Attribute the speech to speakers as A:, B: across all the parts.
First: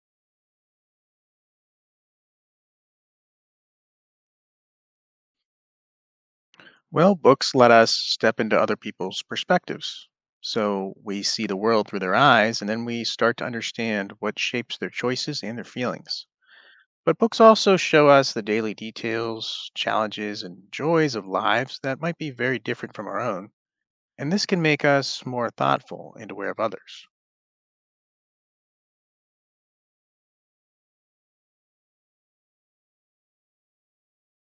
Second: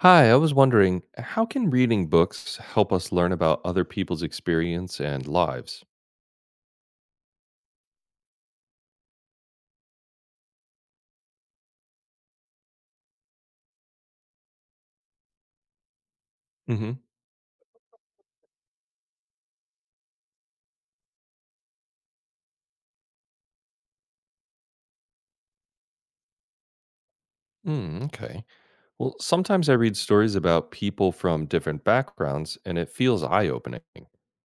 A: Hi, I was wondering, how can reading books help us learn about other people's experience and lives?
B: Well, books let us step into other people's perspectives. So we see the world through their eyes, and then we start to understand what shapes their choices and their feelings.
A: Hmm.
B: But books also show us the daily details, challenges, and joys of lives that might be very different from our own. And this can make us more thoughtful and aware of others.
A: Mm, okay. Well, sometimes I read stories about people from different backgrounds and it feels eye-opening.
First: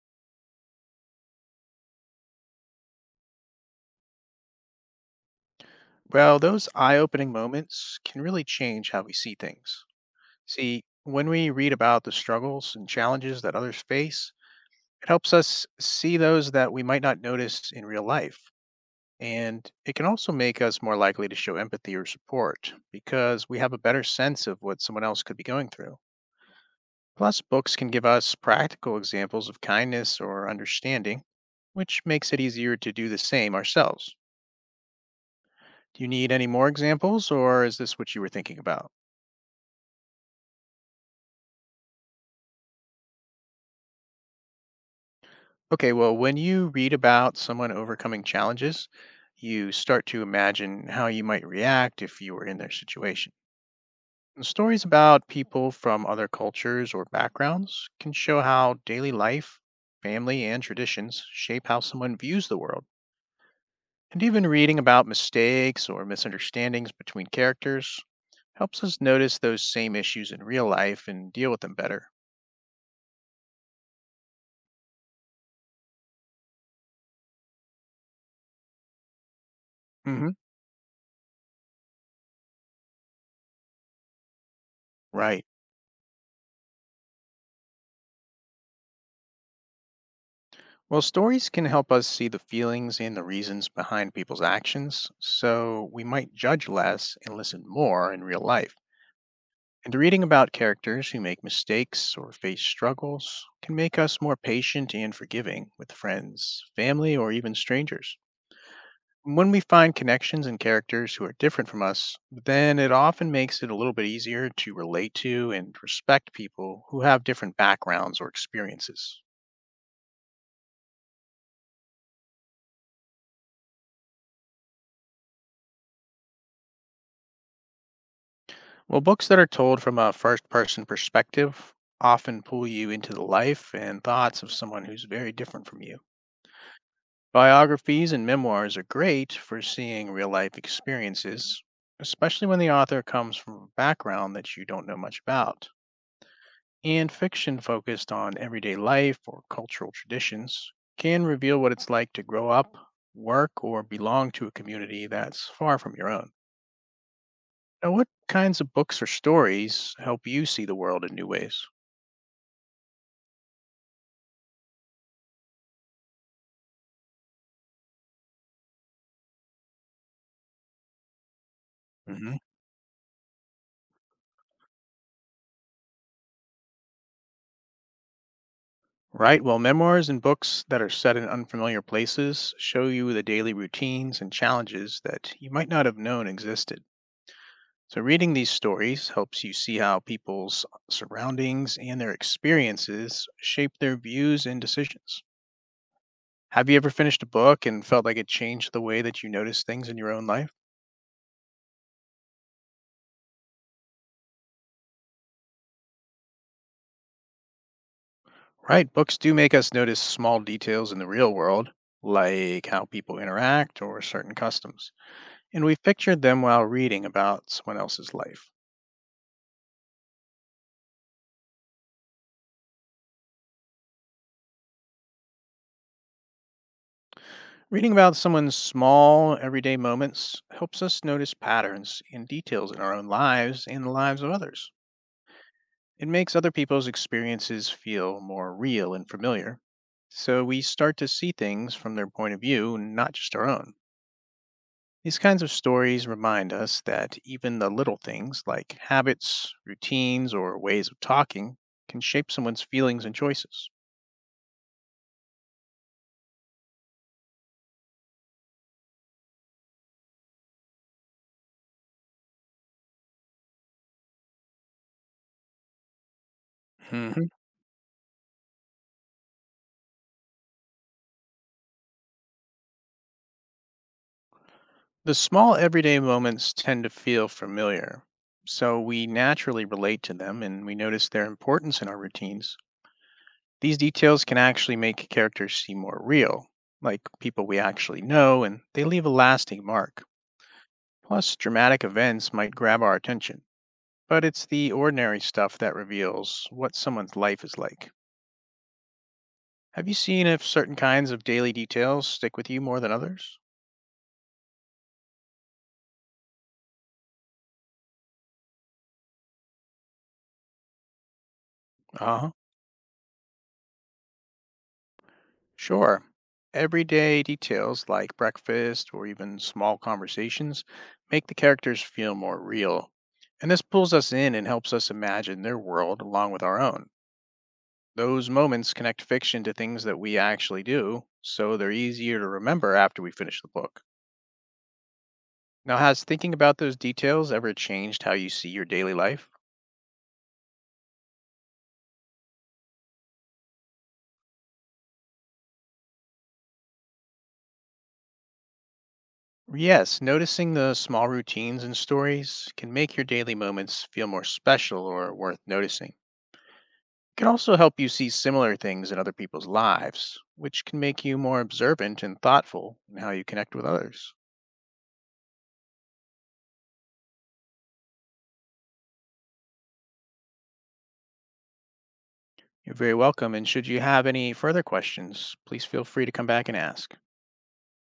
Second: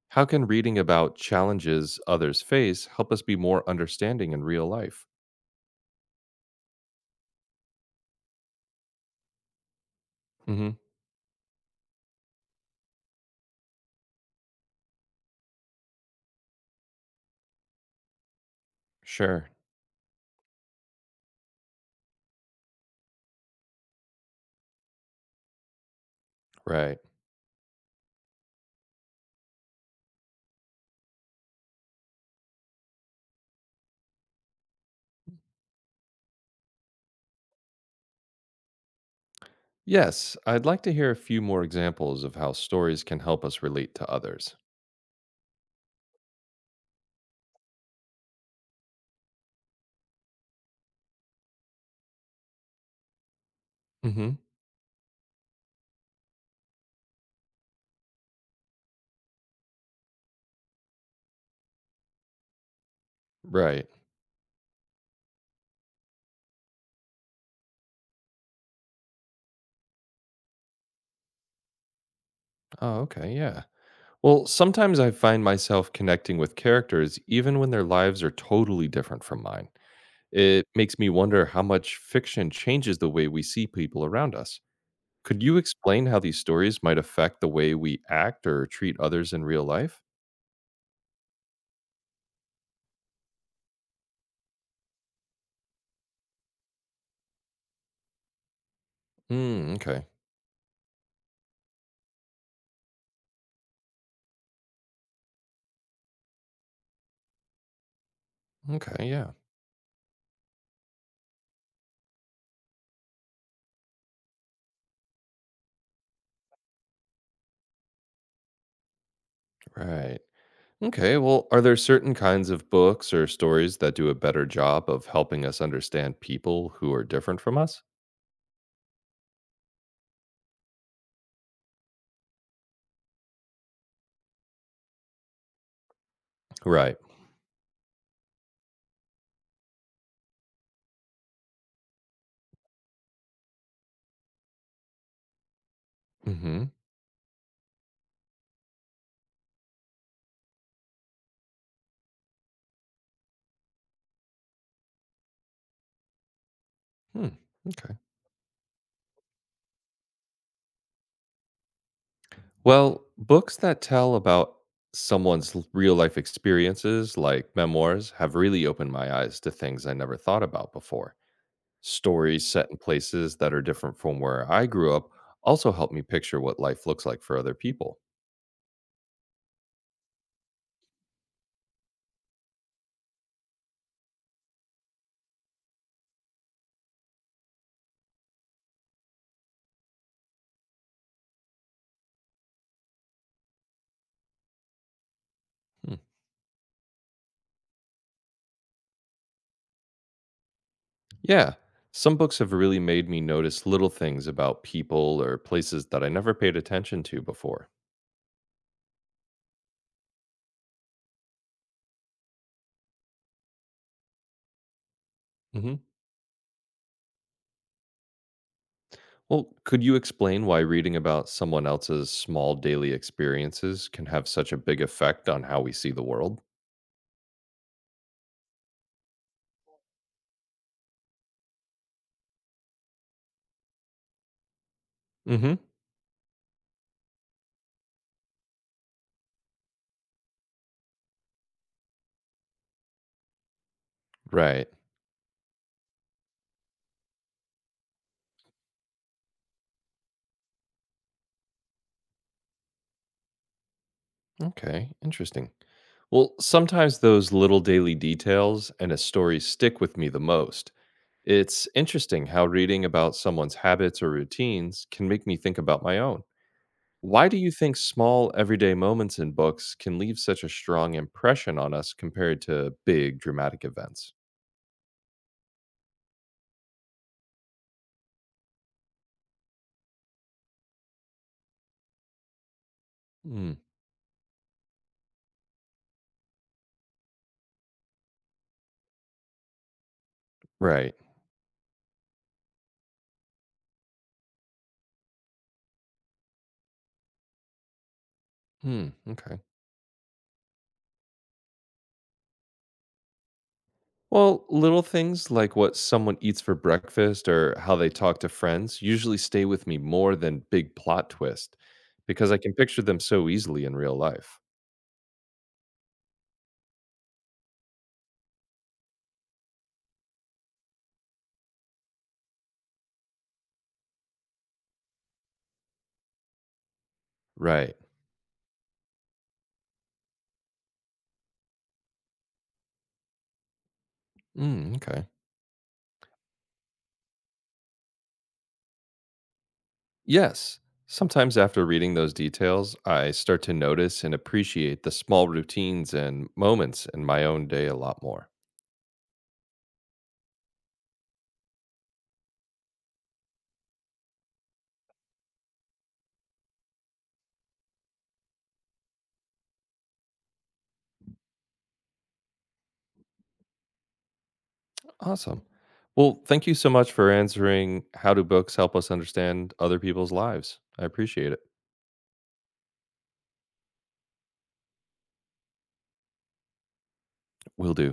A: How can reading about challenges others face help us be more understanding in real life?
B: Well, those eye opening moments can really change how we see things.
A: Hmm.
B: See, when we read about the struggles and challenges that others face, it helps us see those that we might not notice in real life.
A: Sure.
B: And it can also make us more likely to show empathy or support because we have a better sense of what someone else could be going through.
A: Right.
B: Plus, books can give us practical examples of kindness or understanding, which makes it easier to do the same ourselves. Do you need any more examples, or is this what you were thinking about?
A: Yes, I'd like to hear a few more examples of how stories can help us relate to others.
B: Okay, well, when you read about someone overcoming challenges, you start to imagine how you might react if you were in their situation.
A: Hmm.
B: Stories about people from other cultures or backgrounds can show how daily life, family, and traditions shape how someone views the world.
A: Right.
B: And even reading about mistakes or misunderstandings between characters helps us notice those same issues in real life and deal with them better.
A: Oh, okay. Yeah. Well, sometimes I find myself connecting with characters even when their lives are totally different from mine.
B: Hmm.
A: It makes me wonder how much fiction changes the way we see people around us. Could
B: Right.
A: you explain how these stories might affect the way we act or treat others in real life?
B: Well, stories can help us see the feelings and the reasons behind people's actions, so we might judge less and listen more in real life.
A: Mm,
B: And
A: okay.
B: reading about characters who make mistakes or face struggles can make us more patient and forgiving with friends, family, or even strangers.
A: Okay, yeah.
B: When we find connections in characters who are different from us, then it often makes it a little bit easier to relate to and respect people who have different backgrounds or experiences.
A: Right. Okay, well, are there certain kinds of books or stories that do a better job of helping us understand people who are different from us?
B: Well, books that are told from a first person perspective often pull you into the life and thoughts of someone who's very different from you.
A: Right.
B: Biographies and memoirs are great for seeing real life experiences, especially when the author comes from a background that you don't know much about.
A: Mhm.
B: And fiction focused on everyday life or cultural traditions can reveal what it's like to grow up, work, or belong to a community that's far from your own.
A: Hmm.
B: Now,
A: Okay.
B: what kinds of books or stories help you see the world in new ways?
A: Well, books that tell about real life experiences, like memoirs, have really opened my eyes to things I never thought about before. Stories set in places that are different from where I grew up also help me picture what life looks like for other people.
B: Right. Well, memoirs and books that are set in unfamiliar places show you the daily routines and challenges that you might not have known existed. So, reading these stories helps you see how people's surroundings and their experiences shape their views and decisions.
A: Hmm.
B: Have you ever finished a book and felt like it changed the way that you notice things in your own life?
A: Yeah, some books have really made me notice little things about people or places that I never paid attention to before.
B: Right. Books do make us notice small details in the real world, like how people interact or certain customs. And we
A: Mhm.
B: pictured them while reading about someone else's life.
A: Well, could you explain why reading about someone else's small daily experiences can have such a big effect on how we see the world?
B: Reading about someone's small, everyday moments helps us notice patterns and details in our own lives and the lives of others.
A: Hmm.
B: It makes other people's experiences feel more real and familiar, so we start to see things from their point of view, not just our own.
A: Right.
B: These kinds of stories remind us that even the little things like habits, routines, or ways of talking can shape someone's feelings and choices.
A: Okay. Interesting. Well, sometimes those little daily details and a story stick with me the most. It's interesting how reading about someone's habits or routines can make me think about my own. Why do you think small everyday moments in books can leave such a strong impression on us compared to big dramatic events?
B: The small everyday moments tend to feel familiar, so we naturally relate to them and we notice their importance in our routines.
A: Hmm.
B: These details can actually make characters seem more real, like people we actually know, and they leave a lasting mark.
A: Right.
B: Plus, dramatic events might grab our attention, but it's the ordinary stuff that reveals what someone's life is like.
A: Hmm. Okay.
B: Have you seen if certain kinds of daily details stick with you more than others?
A: Well, little things like what someone eats for breakfast or how they talk to friends usually stay with me more than big plot twist
B: Uh huh.
A: because I can picture them so easily in real life.
B: Sure. Everyday details like breakfast or even small conversations make the characters feel more real. And this pulls us in and helps us imagine their world along with our own.
A: Right.
B: Those moments connect fiction to things that we actually do, so they're easier to remember after we finish the book.
A: Mm, okay.
B: Now, has thinking about those details ever changed how you see your daily life?
A: Yes. Sometimes after reading those details, I start to notice and appreciate the small routines and moments in my own day a lot more.
B: Yes, noticing the small routines and stories can make your daily moments feel more special or worth noticing. Can also help you see similar things in other people's lives, which can make you more observant and thoughtful in how you connect with others.
A: Awesome. Well, thank you so much for answering how do books help us understand other people's lives. I appreciate it.
B: You're very welcome, and should you have any further questions, please feel free to come back and ask.
A: Will do.